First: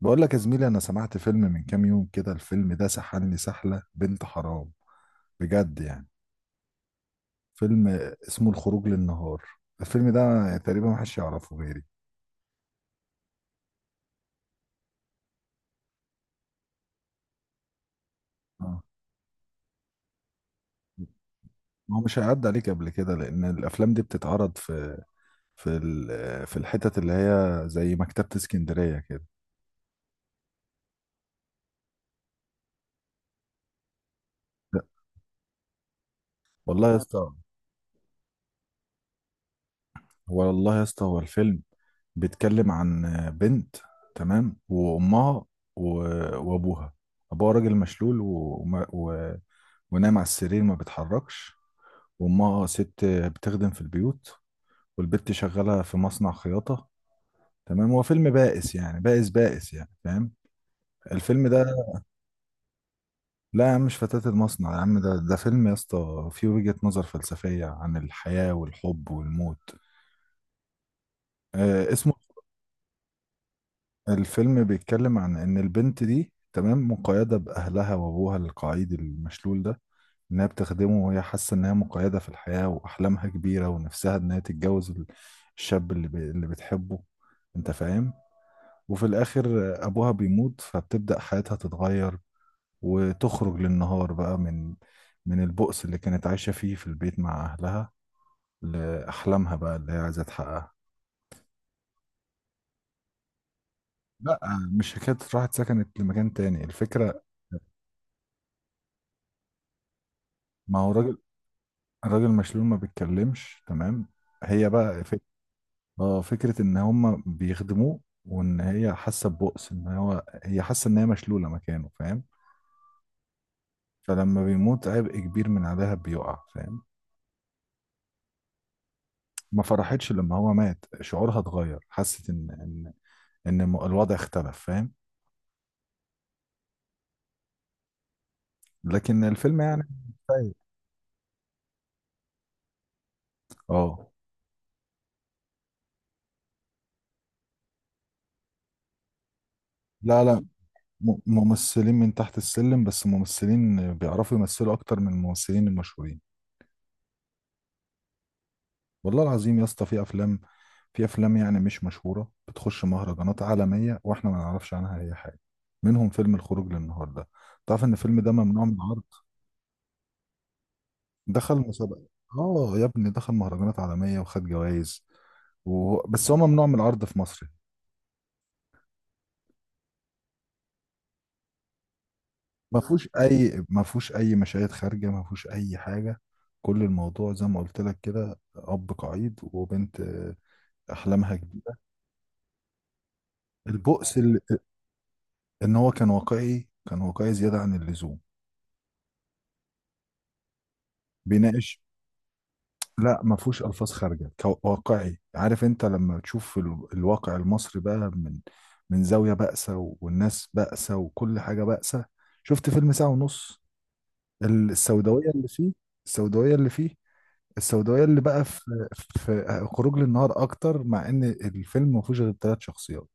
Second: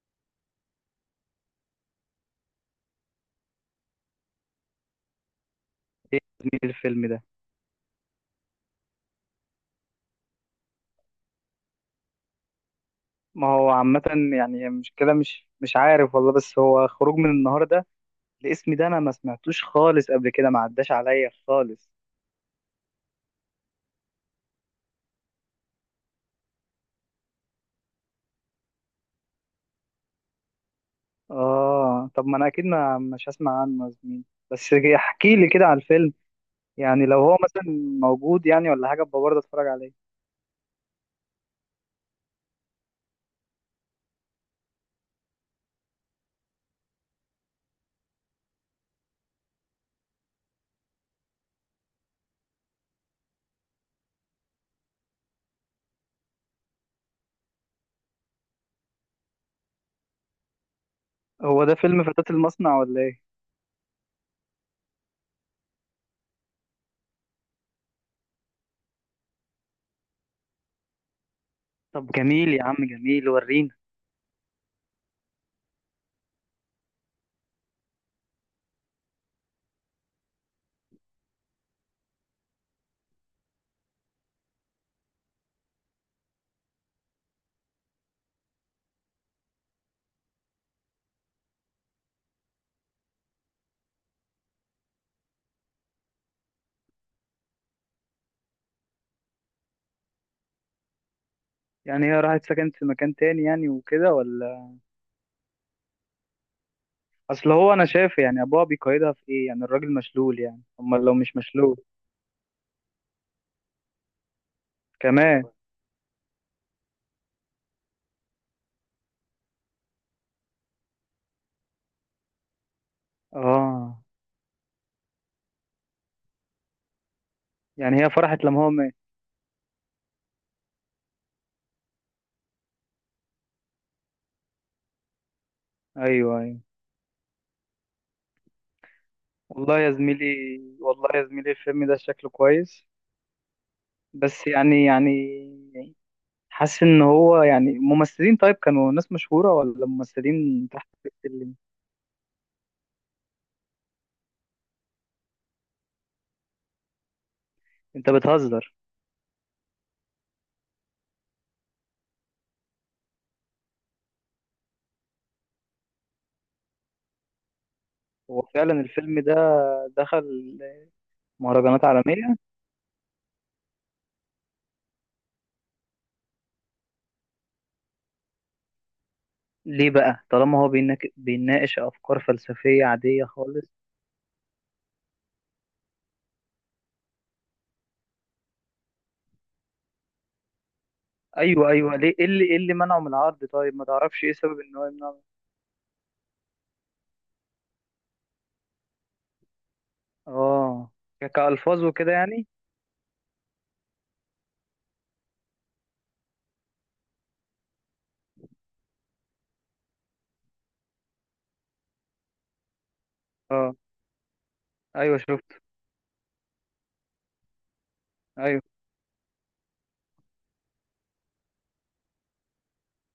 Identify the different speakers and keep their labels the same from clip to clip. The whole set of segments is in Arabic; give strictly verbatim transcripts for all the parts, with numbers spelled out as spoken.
Speaker 1: بقول لك يا زميلي، انا سمعت فيلم من كام يوم كده. الفيلم ده سحلني سحلة بنت حرام بجد يعني.
Speaker 2: ايه يا زميلي الفيلم ده.
Speaker 1: فيلم اسمه الخروج للنهار. الفيلم ده تقريبا محدش يعرفه غيري.
Speaker 2: ما هو عامة يعني مش كده مش مش عارف والله، بس هو خروج من النهار ده، الاسم
Speaker 1: اه،
Speaker 2: ده انا ما سمعتوش خالص قبل كده، ما عداش عليا خالص.
Speaker 1: ما هو مش هيعدي عليك قبل كده لان الافلام دي بتتعرض في في ال- في الحتت اللي هي زي مكتبة اسكندرية كده.
Speaker 2: اه طب ما انا اكيد ما مش هسمع عنه يا زميلي، بس
Speaker 1: لا،
Speaker 2: احكي لي كده على الفيلم،
Speaker 1: والله يا
Speaker 2: يعني لو
Speaker 1: اسطى.
Speaker 2: هو مثلا موجود يعني ولا حاجة ابقى برضه اتفرج عليه.
Speaker 1: هو والله يا اسطى هو الفيلم بيتكلم عن بنت تمام، وامها، و- وابوها. ابوها راجل مشلول و... ونايم على السرير، ما بتحركش. وامها آه ست بتخدم في البيوت، والبت شغالة في مصنع خياطة. تمام، هو فيلم بائس يعني، بائس بائس يعني، فاهم الفيلم
Speaker 2: هو
Speaker 1: ده.
Speaker 2: ده فيلم فتاة المصنع ولا ايه؟
Speaker 1: لا يا عم، مش فتاة المصنع يا عم، ده ده فيلم يا اسطى فيه وجهة نظر فلسفية عن الحياة والحب والموت. آه
Speaker 2: طب
Speaker 1: اسمه.
Speaker 2: جميل يا عم، جميل، ورينا.
Speaker 1: الفيلم بيتكلم عن ان البنت دي تمام مقيدة باهلها، وابوها القعيد المشلول ده انها بتخدمه، وهي حاسة انها مقيدة في الحياة، واحلامها كبيرة، ونفسها انها تتجوز ال- الشاب اللي, ب... اللي بتحبه، انت فاهم. وفي الاخر ابوها بيموت، فبتبدأ حياتها تتغير وتخرج للنهار بقى من من البؤس اللي كانت عايشة فيه في البيت مع اهلها، لأحلامها بقى اللي هي عايزة تحققها.
Speaker 2: يعني هي راحت سكنت في مكان تاني يعني وكده
Speaker 1: لا،
Speaker 2: ولا؟
Speaker 1: مش حكاية راحت سكنت لمكان تاني الفكرة.
Speaker 2: اصل هو انا شايف يعني ابوها بيقيدها في ايه يعني، الراجل مشلول، يعني
Speaker 1: ما هو
Speaker 2: امال لو
Speaker 1: الراجل
Speaker 2: مش مشلول
Speaker 1: الراجل مشلول ما بيتكلمش تمام. هي بقى فك...
Speaker 2: كمان.
Speaker 1: اه، فكرة ان هم بيخدموه، وان هي حاسة ببؤس، ان هو هي حاسة ان هي مشلولة مكانه، فاهم.
Speaker 2: اه،
Speaker 1: فلما بيموت، عبء كبير من عليها بيقع، فاهم.
Speaker 2: يعني هي فرحت لما هو مات؟
Speaker 1: ما فرحتش لما هو مات، شعورها اتغير، حست ان ان ان الم- الوضع اختلف، فاهم.
Speaker 2: ايوه ايوه.
Speaker 1: لكن الفيلم
Speaker 2: والله
Speaker 1: يعني.
Speaker 2: يا زميلي،
Speaker 1: طيب.
Speaker 2: والله يا زميلي الفيلم ده شكله كويس،
Speaker 1: اه.
Speaker 2: بس يعني يعني حاسس ان هو يعني ممثلين طيب كانوا ناس مشهورة ولا
Speaker 1: لا لا،
Speaker 2: ممثلين تحت
Speaker 1: م-
Speaker 2: السلم؟
Speaker 1: ممثلين من تحت السلم، بس ممثلين بيعرفوا يمثلوا اكتر من الممثلين المشهورين.
Speaker 2: انت بتهزر.
Speaker 1: والله العظيم يا اسطى في افلام، في افلام يعني مش مشهوره بتخش مهرجانات عالميه واحنا ما نعرفش عنها اي حاجه، منهم فيلم الخروج للنهارده. تعرف ان الفيلم ده
Speaker 2: هو
Speaker 1: ممنوع من
Speaker 2: فعلا
Speaker 1: العرض؟
Speaker 2: الفيلم ده دخل
Speaker 1: دخل
Speaker 2: مهرجانات
Speaker 1: مسابقه.
Speaker 2: عالمية.
Speaker 1: اه يا ابني، دخل مهرجانات عالميه وخد جوائز و... بس هو ممنوع من العرض في مصر.
Speaker 2: ليه بقى طالما هو بيناك- بيناقش افكار
Speaker 1: ما
Speaker 2: فلسفية
Speaker 1: فيهوش
Speaker 2: عادية
Speaker 1: اي
Speaker 2: خالص؟
Speaker 1: ما فيهوش اي مشاهد خارجه، ما فيهوش اي حاجه. كل الموضوع زي ما قلت لك كده، اب قعيد وبنت آه، احلامها
Speaker 2: ايوه
Speaker 1: كبيره.
Speaker 2: ايوه، ليه ايه اللي ايه اللي منعه من العرض؟ طيب ما
Speaker 1: البؤس
Speaker 2: تعرفش ايه
Speaker 1: ال-
Speaker 2: سبب ان هو يمنعه؟
Speaker 1: ان هو كان واقعي، كان واقعي زياده عن اللزوم.
Speaker 2: اه، ك-
Speaker 1: بيناقش.
Speaker 2: كألفاظ وكده يعني؟
Speaker 1: لا، ما فيهوش الفاظ خارجه، كو- واقعي. عارف انت لما تشوف ال- الواقع المصري بقى من من زاويه بائسه، و- والناس بائسه، وكل حاجه بائسه. شفت فيلم ساعه ونص،
Speaker 2: اه.
Speaker 1: ال-
Speaker 2: ايوه
Speaker 1: السوداويه اللي
Speaker 2: شفت.
Speaker 1: فيه، السوداويه اللي فيه، السوداويه اللي بقى في
Speaker 2: ايوه،
Speaker 1: في خروج للنهار اكتر، مع ان الفيلم ما فيهوش غير ثلاث شخصيات.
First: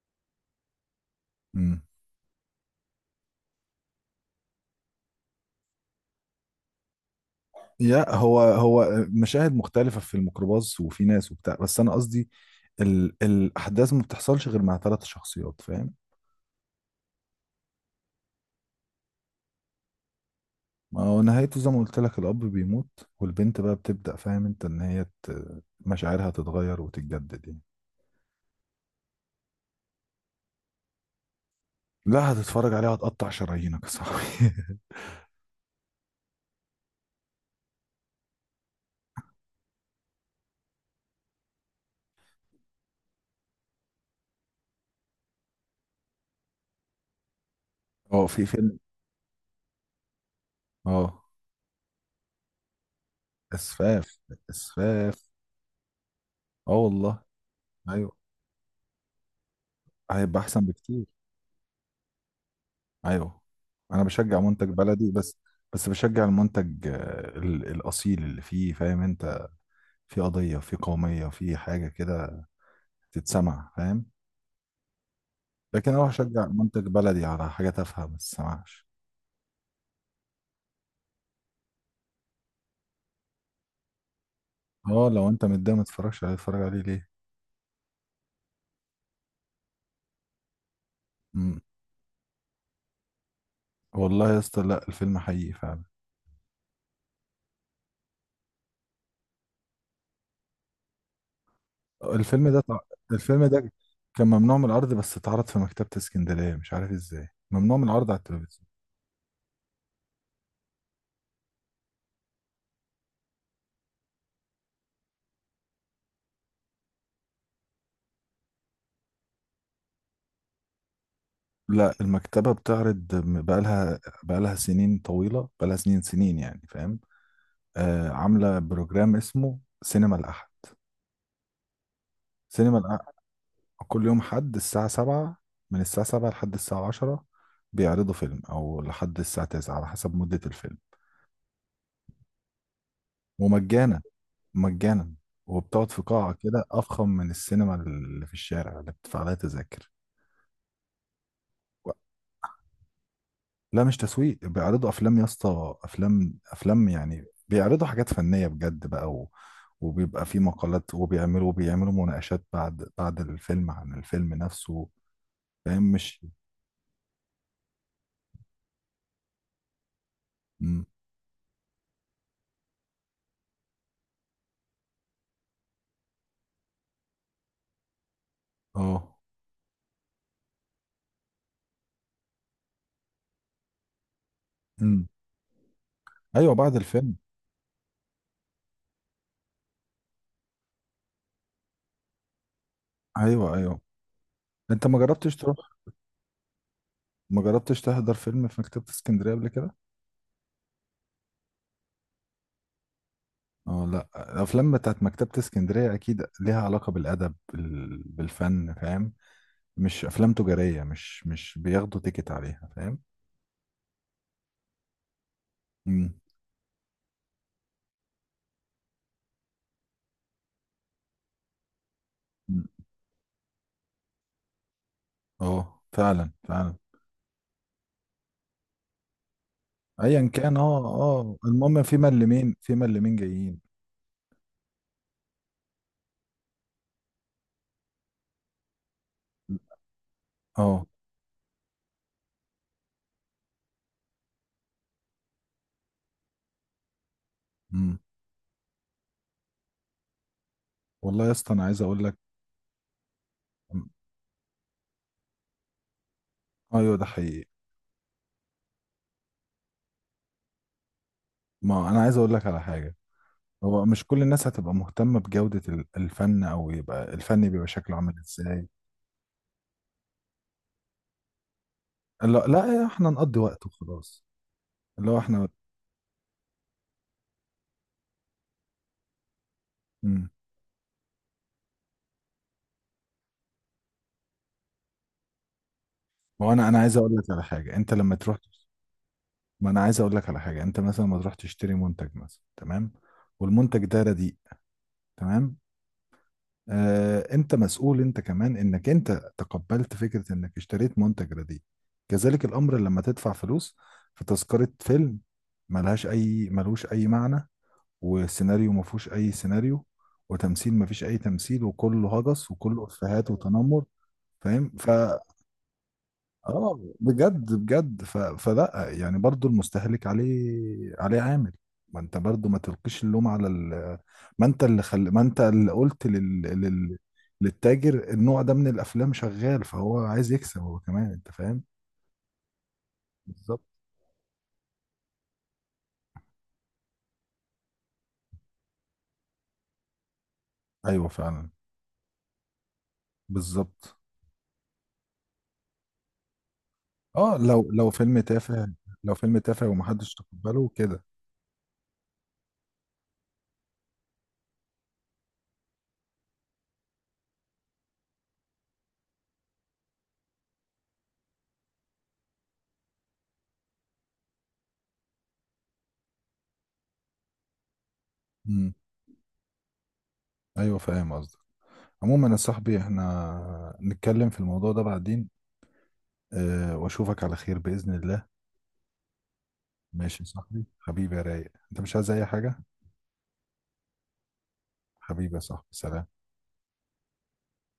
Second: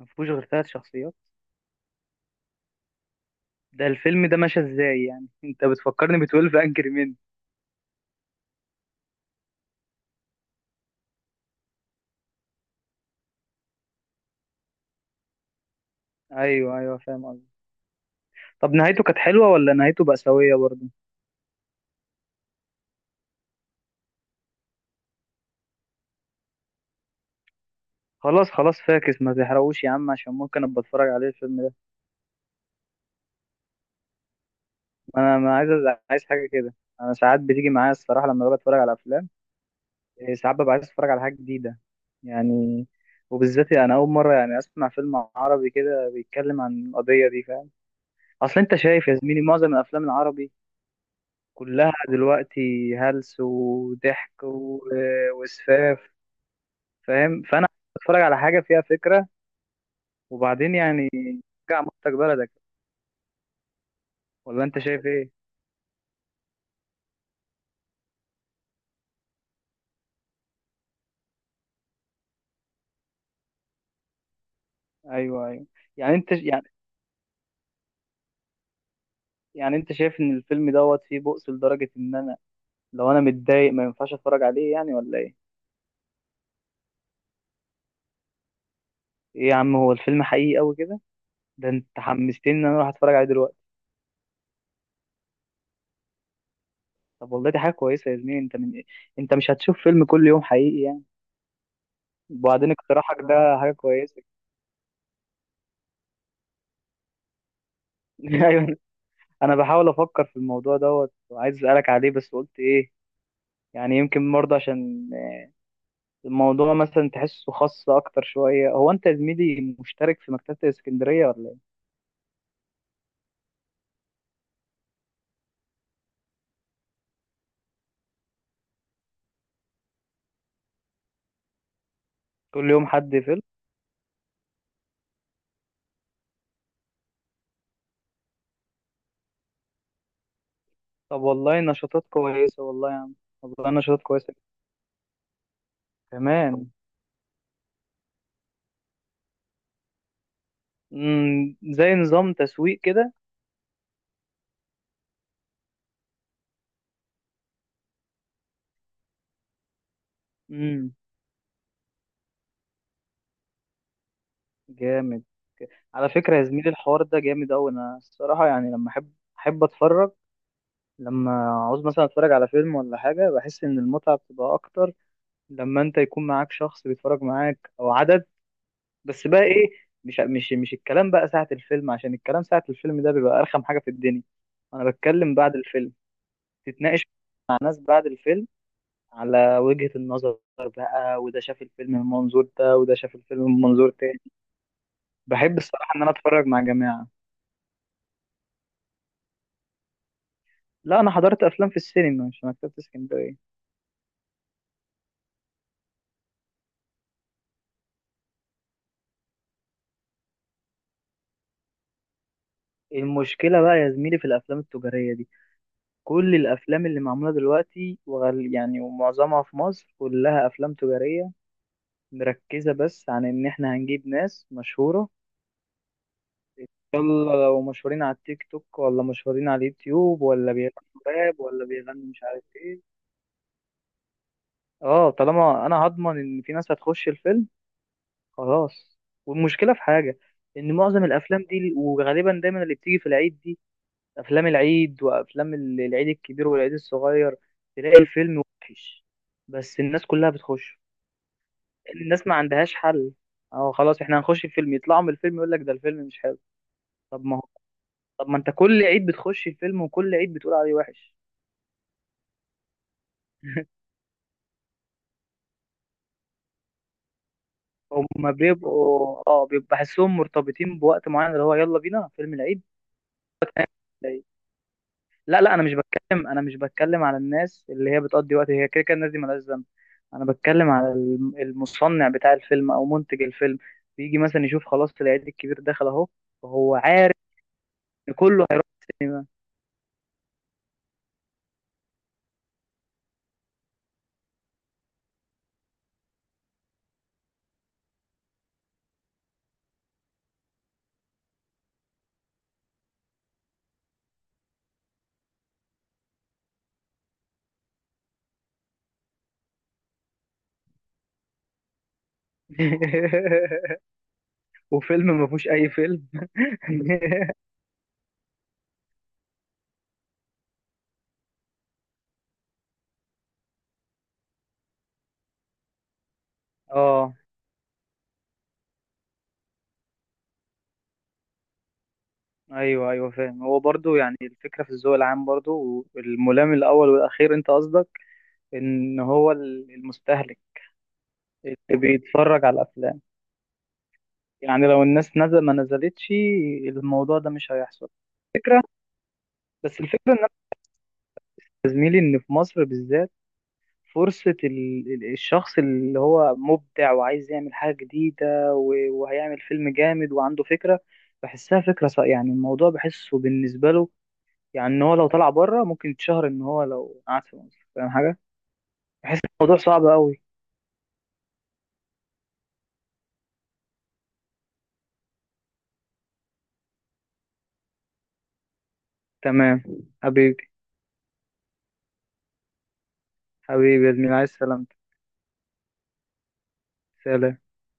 Speaker 2: ما فيهوش غير ثلاث شخصيات؟
Speaker 1: امم.
Speaker 2: ده الفيلم ده ماشي ازاي يعني؟ انت بتفكرني ب اتناشر انجري مان.
Speaker 1: يا هو هو مشاهد مختلفه في الميكروباص وفي ناس وبتاع، بس انا قصدي ال- الاحداث ما بتحصلش غير مع ثلاث شخصيات، فاهم.
Speaker 2: ايوه ايوه فاهم قصدي. طب نهايته كانت حلوه ولا نهايته بأساوية برضه؟
Speaker 1: ما هو نهايته زي ما قلت لك، الأب بيموت والبنت بقى بتبدأ، فاهم انت، ان هي ت- مشاعرها تتغير وتتجدد يعني.
Speaker 2: خلاص خلاص فاكس، ما تحرقوش يا عم، عشان ممكن ابقى اتفرج عليه الفيلم ده.
Speaker 1: لا، هتتفرج عليها هتقطع شرايينك يا صاحبي.
Speaker 2: انا ما عايز عايز حاجه كده. انا ساعات بتيجي معايا الصراحه لما ببقى اتفرج على افلام، إيه، ساعات ببقى عايز اتفرج على حاجه جديده يعني، وبالذات يعني انا اول مره يعني اسمع فيلم عربي كده بيتكلم عن القضيه دي، فاهم؟
Speaker 1: اه، في
Speaker 2: اصل انت
Speaker 1: فيلم.
Speaker 2: شايف يا زميلي معظم الافلام العربي
Speaker 1: اه.
Speaker 2: كلها دلوقتي هلس
Speaker 1: اسفاف،
Speaker 2: وضحك و-
Speaker 1: اسفاف.
Speaker 2: وسفاف،
Speaker 1: اه والله.
Speaker 2: فاهم؟ فانا
Speaker 1: ايوه.
Speaker 2: بتفرج على حاجه فيها فكره،
Speaker 1: هيبقى احسن
Speaker 2: وبعدين
Speaker 1: بكتير.
Speaker 2: يعني ترجع مصدر بلدك،
Speaker 1: ايوه، انا بشجع
Speaker 2: ولا
Speaker 1: منتج
Speaker 2: انت شايف
Speaker 1: بلدي
Speaker 2: ايه؟
Speaker 1: بس. بس بشجع المنتج آه، ال- الاصيل اللي فيه، فاهم انت، في قضية، في قومية، في حاجة كده تتسمع، فاهم.
Speaker 2: ايوه ايوه.
Speaker 1: لكن اروح
Speaker 2: يعني انت
Speaker 1: اشجع
Speaker 2: يعني
Speaker 1: منتج بلدي على حاجة تافهة، ما تسمعش.
Speaker 2: يعني انت شايف ان الفيلم دوت فيه بؤس لدرجه ان انا لو انا متضايق ما ينفعش اتفرج عليه يعني
Speaker 1: اه،
Speaker 2: ولا
Speaker 1: لو
Speaker 2: ايه؟
Speaker 1: انت متضايق ما تتفرجش عليه، اتفرج عليه ليه؟
Speaker 2: ايه يا عم، هو الفيلم حقيقي قوي كده؟
Speaker 1: مم.
Speaker 2: ده انت حمستني ان انا اروح اتفرج عليه دلوقتي.
Speaker 1: والله يا اسطى، لا، الفيلم حقيقي فعلا.
Speaker 2: طب والله دي حاجه كويسه يا زميلي، انت من إيه؟ انت مش هتشوف فيلم كل يوم حقيقي يعني،
Speaker 1: الفيلم ده
Speaker 2: وبعدين
Speaker 1: تع-
Speaker 2: اقتراحك
Speaker 1: الفيلم
Speaker 2: ده
Speaker 1: ده
Speaker 2: حاجه كويسه.
Speaker 1: كان ممنوع من العرض، بس اتعرض في مكتبة اسكندرية. مش عارف ازاي ممنوع من العرض على التلفزيون.
Speaker 2: ايوه، انا بحاول افكر في الموضوع دوت وعايز اسالك عليه بس قلت ايه؟ يعني يمكن برضه عشان الموضوع مثلا تحسه خاص اكتر شويه. هو انت يا زميلي مشترك في مكتبه الاسكندريه ولا ايه؟
Speaker 1: لا، المكتبة بتعرض م- بقالها بقالها سنين طويلة، بقالها سنين سنين يعني، فاهم. آه، عاملة بروجرام اسمه سينما الأحد.
Speaker 2: كل
Speaker 1: سينما
Speaker 2: يوم حد
Speaker 1: الأحد،
Speaker 2: فيلم؟
Speaker 1: كل يوم حد الساعة سبعة، من الساعة سبعة لحد الساعة عشرة بيعرضوا فيلم، أو لحد الساعة تسعة على حسب مدة الفيلم.
Speaker 2: طب والله نشاطات كويسه والله يا عم، والله
Speaker 1: ومجانا،
Speaker 2: نشاطات كويسه
Speaker 1: مجانا. وبتقعد في قاعة كده
Speaker 2: كمان.
Speaker 1: أفخم من السينما اللي في الشارع اللي بتدفع لها تذاكر.
Speaker 2: امم،
Speaker 1: و-
Speaker 2: زي نظام تسويق كده؟
Speaker 1: لا مش تسويق، بيعرضوا أفلام يا اسطى، أفلام أفلام يعني، بيعرضوا حاجات فنية بجد بقى و... وبيبقى في مقالات،
Speaker 2: امم،
Speaker 1: وبيعملوا وبيعملوا مناقشات بعد بعد الفيلم عن الفيلم نفسه،
Speaker 2: جامد.
Speaker 1: فاهم
Speaker 2: على
Speaker 1: مش.
Speaker 2: فكره يا زميلي الحوار ده جامد قوي. انا الصراحه يعني لما احب احب اتفرج،
Speaker 1: مم.
Speaker 2: لما عاوز مثلا اتفرج على فيلم ولا حاجه، بحس ان المتعه بتبقى اكتر لما انت يكون معاك شخص بيتفرج معاك او عدد.
Speaker 1: اه.
Speaker 2: بس بقى ايه، مش مش مش الكلام بقى ساعة الفيلم، عشان الكلام ساعة الفيلم ده بيبقى ارخم حاجة في الدنيا. انا
Speaker 1: مم.
Speaker 2: بتكلم بعد الفيلم،
Speaker 1: ايوه، بعد
Speaker 2: تتناقش
Speaker 1: الفيلم.
Speaker 2: مع ناس بعد الفيلم على وجهة النظر بقى، وده شاف الفيلم من منظور ده وده شاف الفيلم
Speaker 1: ايوه
Speaker 2: من
Speaker 1: ايوه.
Speaker 2: منظور تاني.
Speaker 1: انت ما جربتش تروح،
Speaker 2: بحب الصراحة ان انا اتفرج مع جماعة.
Speaker 1: ما جربتش تحضر فيلم في مكتبة اسكندرية قبل كده؟
Speaker 2: لا انا حضرت افلام في السينما، مش في مكتبة اسكندرية.
Speaker 1: اه لا، الافلام بتاعت مكتبة اسكندرية اكيد ليها علاقة بالادب، بال- بالفن، فاهم، مش افلام تجارية، مش مش بياخدوا تيكت عليها، فاهم.
Speaker 2: المشكلة بقى يا زميلي في الافلام التجارية دي،
Speaker 1: مم.
Speaker 2: كل الافلام اللي معموله دلوقتي وغال يعني ومعظمها في مصر كلها افلام تجاريه،
Speaker 1: مم.
Speaker 2: مركزه بس عن ان احنا هنجيب ناس مشهوره،
Speaker 1: اه فعلا، فعلا.
Speaker 2: يلا لو مشهورين على التيك توك ولا مشهورين على اليوتيوب
Speaker 1: ايا
Speaker 2: ولا
Speaker 1: كان، اه
Speaker 2: بيغنوا
Speaker 1: اه،
Speaker 2: راب ولا
Speaker 1: المهم في
Speaker 2: بيغنوا مش عارف
Speaker 1: ملمين، في
Speaker 2: ايه.
Speaker 1: ملمين جايين.
Speaker 2: اه طالما انا هضمن ان في ناس هتخش الفيلم خلاص. والمشكله في حاجه، ان
Speaker 1: اه.
Speaker 2: معظم الافلام دي وغالبا دايما اللي بتيجي في العيد دي، افلام العيد وافلام ال- العيد الكبير والعيد الصغير،
Speaker 1: امم.
Speaker 2: تلاقي الفيلم وحش بس الناس كلها بتخش،
Speaker 1: والله يا اسطى انا عايز اقول لك.
Speaker 2: الناس ما عندهاش حل. اه خلاص احنا هنخش الفيلم، يطلعوا من الفيلم يقول لك ده الفيلم مش حلو.
Speaker 1: ايوه، ده
Speaker 2: طب ما هو
Speaker 1: حقيقي.
Speaker 2: طب ما انت كل عيد بتخش الفيلم وكل عيد بتقول عليه وحش.
Speaker 1: ما انا عايز اقول لك على حاجة، هو مش كل الناس هتبقى مهتمة بجودة ال- الفن، او يبقى الفن بيبقى شكله عامل
Speaker 2: هما
Speaker 1: ازاي.
Speaker 2: بيبقوا اه بيبقى بحسهم مرتبطين بوقت معين اللي هو يلا بينا فيلم
Speaker 1: لا
Speaker 2: العيد.
Speaker 1: لا، احنا نقضي وقت وخلاص،
Speaker 2: العيد.
Speaker 1: اللي هو
Speaker 2: لا
Speaker 1: احنا.
Speaker 2: لا انا مش بتكلم انا مش بتكلم على الناس اللي هي بتقضي وقت، هي كده كده الناس دي مالهاش ذنب. انا
Speaker 1: امم.
Speaker 2: بتكلم على الم- المصنع بتاع الفيلم او منتج الفيلم، بيجي مثلا يشوف خلاص العيد الكبير دخل اهو،
Speaker 1: وانا
Speaker 2: فهو
Speaker 1: انا عايز اقول
Speaker 2: عارف
Speaker 1: لك على حاجه، انت
Speaker 2: ان
Speaker 1: لما تروح.
Speaker 2: كله هيروح السينما.
Speaker 1: ما انا عايز اقول لك على حاجه، انت مثلا لما تروح تشتري منتج مثلا، تمام، والمنتج ده رديء، تمام، آه، انت مسؤول انت كمان انك انت تقبلت فكره انك اشتريت منتج رديء. كذلك الامر لما تدفع فلوس في تذكره فيلم ملهاش اي، ملوش اي معنى، وسيناريو ما فيهوش اي سيناريو، وتمثيل ما فيش اي تمثيل، وكله هجس، وكله افيهات وتنمر، فاهم. ف
Speaker 2: وفيلم ما فيهوش اي فيلم.
Speaker 1: اه بجد، بجد. ف... فلا يعني، برضو المستهلك عليه عليه عامل. ما انت برضو ما تلقيش اللوم على ال... ما انت اللي خل... ما انت اللي قلت لل... لل...
Speaker 2: اه
Speaker 1: للتاجر النوع ده من الافلام شغال، فهو عايز يكسب هو كمان، انت فاهم.
Speaker 2: ايوه ايوه فاهم. هو
Speaker 1: بالظبط.
Speaker 2: برضو يعني الفكره في الذوق العام برضو والملام الاول والاخير، انت قصدك ان هو ال- المستهلك
Speaker 1: ايوه فعلا.
Speaker 2: اللي بيتفرج على الافلام،
Speaker 1: بالظبط.
Speaker 2: يعني لو الناس نزل ما نزلتش الموضوع ده
Speaker 1: اه،
Speaker 2: مش
Speaker 1: لو
Speaker 2: هيحصل،
Speaker 1: لو فيلم
Speaker 2: فكره.
Speaker 1: تافه، لو فيلم تافه
Speaker 2: بس الفكره
Speaker 1: ومحدش
Speaker 2: ان انا
Speaker 1: تقبله كده.
Speaker 2: يا زميلي ان في مصر بالذات، فرصه ال- ال- الشخص اللي هو مبدع وعايز يعمل حاجه جديده و- وهيعمل فيلم جامد وعنده فكره، بحسها فكره ص- يعني الموضوع بحسه بالنسبه له يعني، ان هو لو طلع بره ممكن يتشهر، ان هو لو قعد في مصر، فاهم حاجه،
Speaker 1: امم.
Speaker 2: بحس الموضوع صعب قوي.
Speaker 1: ايوه فاهم قصدك. عموما يا صاحبي احنا نتكلم في الموضوع ده بعدين. أه، واشوفك على خير بإذن الله.
Speaker 2: تمام.
Speaker 1: ماشي يا
Speaker 2: حبيبي،
Speaker 1: صاحبي، حبيبي يا رايق، انت مش عايز اي حاجة؟
Speaker 2: حبيبي يا زميلي، عايز سلامتك.
Speaker 1: حبيبي يا صاحبي، سلام.
Speaker 2: سلام.